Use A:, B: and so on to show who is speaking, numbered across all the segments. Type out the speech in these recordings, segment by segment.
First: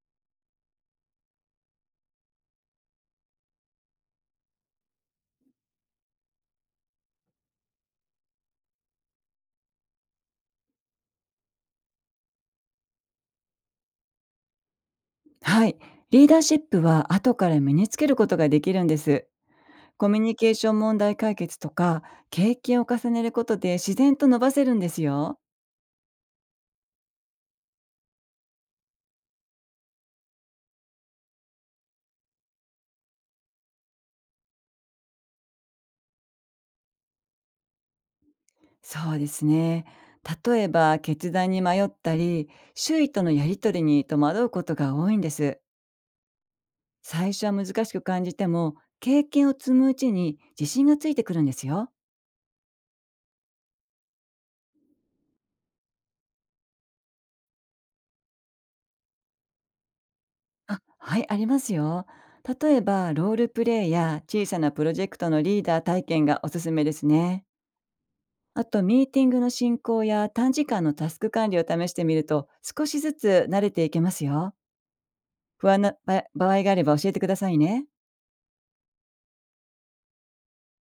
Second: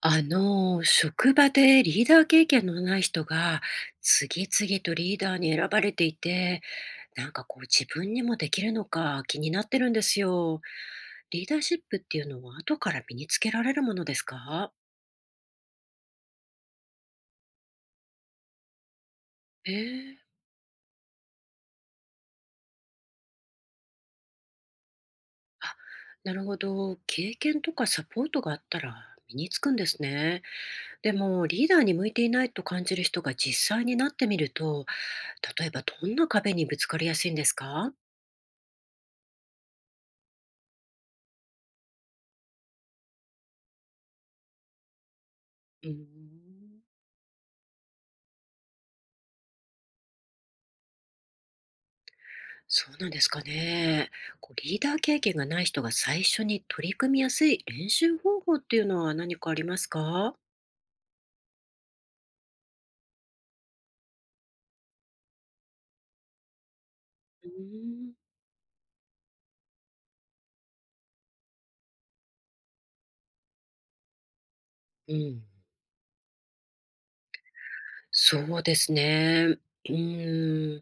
A: 職場でリーダー経験のない人が次々とリーダーに選ばれていて、自分にもできるのか気になってるんですよ。リーダーシップっていうのは後から身につけられるものですか。
B: はい。リーダーシップは後から身につけることができるんです。
A: え
B: コ
A: え。
B: ミュニケーション、問題解決とか、経験を重ねることで自然と伸ばせるんですよ。
A: あ、なるほど。経験とかサポートがあったら身につくんですね。でもリーダーに向いていないと感じる人が実際になってみると、例えばどんな壁にぶつかりやすいんですか。
B: そうですね。例えば、決断に迷ったり、周囲とのやりとりに戸惑うことが多いんです。
A: うーん、
B: 最初は難しく感じても、経験を積むうちに自信がついてくるんですよ。
A: そうなんですかね。リーダー経験がない人が最初に取り組みやすい練習方法っていうのは何かありますか。
B: あ、はい、ありますよ。例えば、ロールプレイや小さなプロジェクトのリーダー体験がおすすめですね。
A: うーん、
B: あと、ミーティングの進行や短時間のタスク管理を試してみると、少しずつ慣れていけますよ。
A: うん、
B: 不安なば場合があれば教えてくださいね。
A: そうですね。うーん、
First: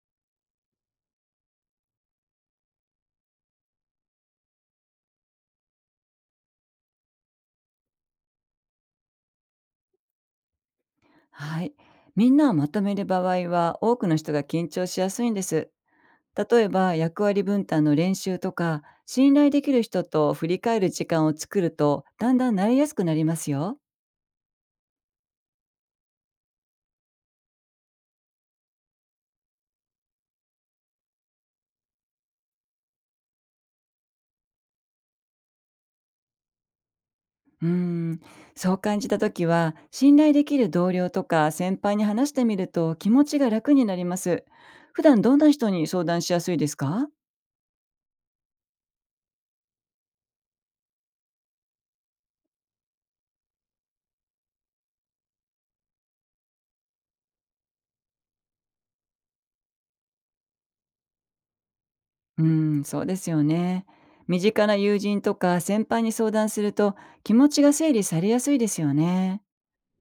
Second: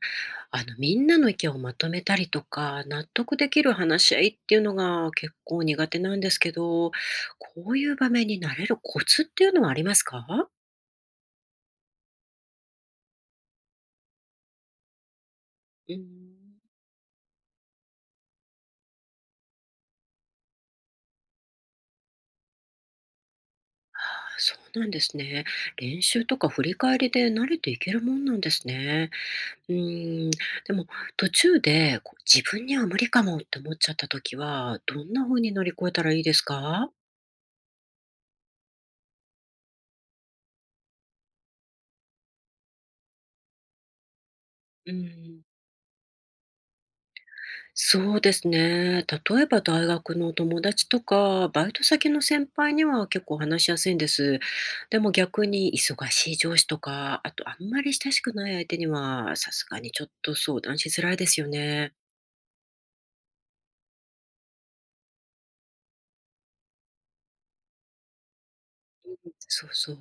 A: みんなの意見をまとめたりとか納得できる話し合いっていうのが結構苦手なんですけど、こういう場面になれるコツっていうのはありますか。
B: はい。みんなをまとめる場合は、多くの人が緊張しやすいんです。
A: うん。
B: 例えば、役割分担の練習とか、信頼できる人と振り返る時間を作ると、だんだん慣れやすくなりますよ。
A: ああ、そうなんですね。練習とか振り返りで慣れていけるもんなんですね。うーん、でも途中で自分には無理かもって思っちゃった時は、どんな風に乗り越えたらいいですか？
B: うーん、そう感じた時は、信頼できる同僚とか先輩に話してみると気持ちが楽になります。
A: う
B: 普段どん
A: ん、
B: な人に相談しやすいですか？
A: そうですね。例えば大学の友達とか、バイト先の先輩には結構話しやすいんです。でも逆に忙しい上司とか、あとあんまり親しくない相手には、さすがにちょっと相談しづらいですよね。
B: うーん、そうですよね。身近な友人とか先輩に相談すると、気持ちが整理されやすいですよね。
A: そうそう。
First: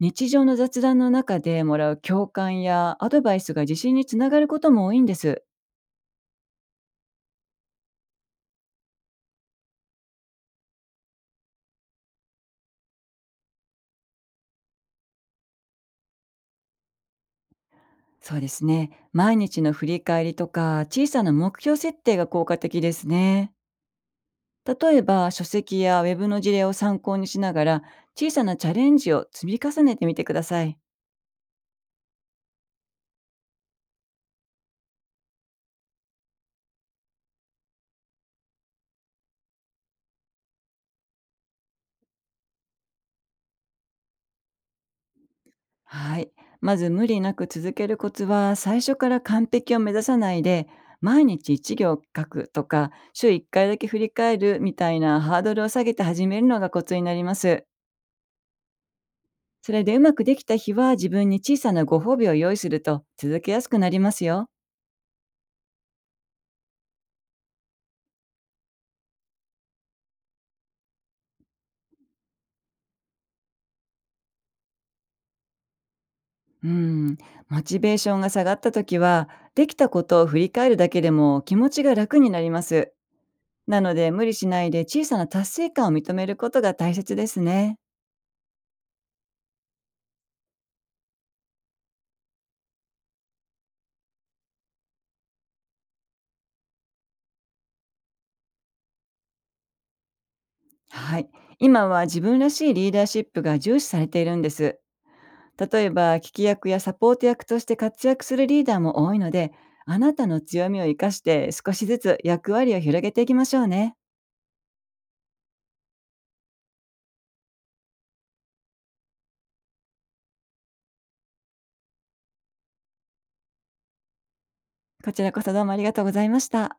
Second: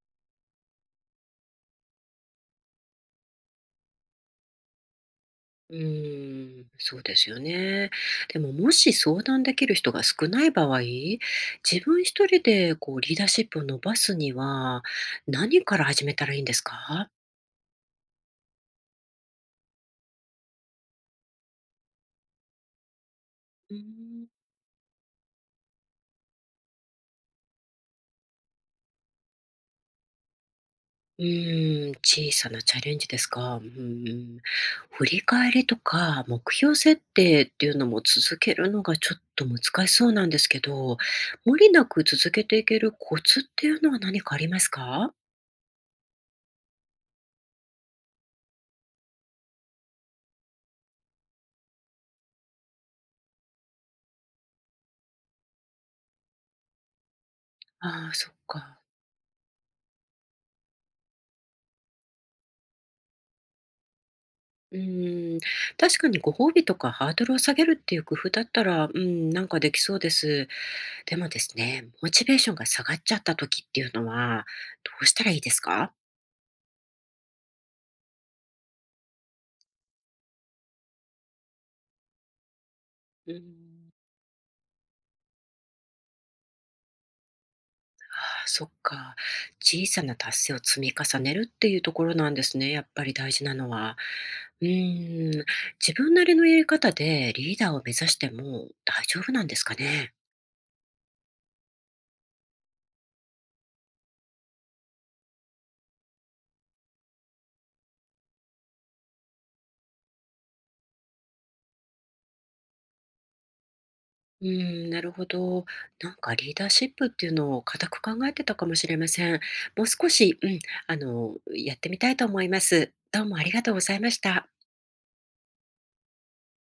B: 日常の雑談の中でもらう共感やアドバイスが自信につながることも多いんです。
A: うーん、そうですよね。でも、もし相談できる人が少ない場合、自分一人でリーダーシップを伸ばすには、何から始めたらいいんですか？
B: そうですね。毎日の振り返りとか小さな目標設定が効果的ですね。
A: うーん。
B: 例えば、書籍やウェブの事例を参考にしながら、小さなチャレンジを積み重ねてみてください。
A: うーん、小さなチャレンジですか。うーん。振り返りとか目標設定っていうのも続けるのがちょっと難しそうなんですけど、無理なく続けていけるコツっていうのは何かありますか？
B: はい。まず無理なく続けるコツは、最初から完璧を目指さないで、毎日1行書くとか週1回だけ振り返るみたいな、ハードルを下げて始めるのがコツになります。
A: ああー、そっか。
B: それでうまくできた日は、自分に小さなご褒美を用意すると続けやすくなりますよ。
A: うーん、確かにご褒美とかハードルを下げるっていう工夫だったら、うん、なんかできそうです。でもですね、モチベーションが下がっちゃった時っていうのは、どうしたらいいですか。
B: うん。モチベーションが下がった時は、できたことを振り返るだけでも気持ちが楽になります。
A: うん。
B: なので、無理しないで小さな達成感を認めることが大切ですね。
A: ああ、そっか。小さな達成を積み重ねるっていうところなんですね。やっぱり大事なのは。うーん、自分なりのやり方でリーダーを目指しても大丈夫なんですかね。
B: はい。今は自分らしいリーダーシップが重視されているんです。例えば、聞き役やサポート役として活躍するリーダーも多いので、あなたの強みを生かして少しずつ役割を広げていきましょうね。
A: うーん、なるほど。なんかリーダーシップっていうのを固く考えてたかもしれません。もう少し、うん、やってみたいと思います。どうもありがとうございました。
B: こちらこそどうもありがとうございました。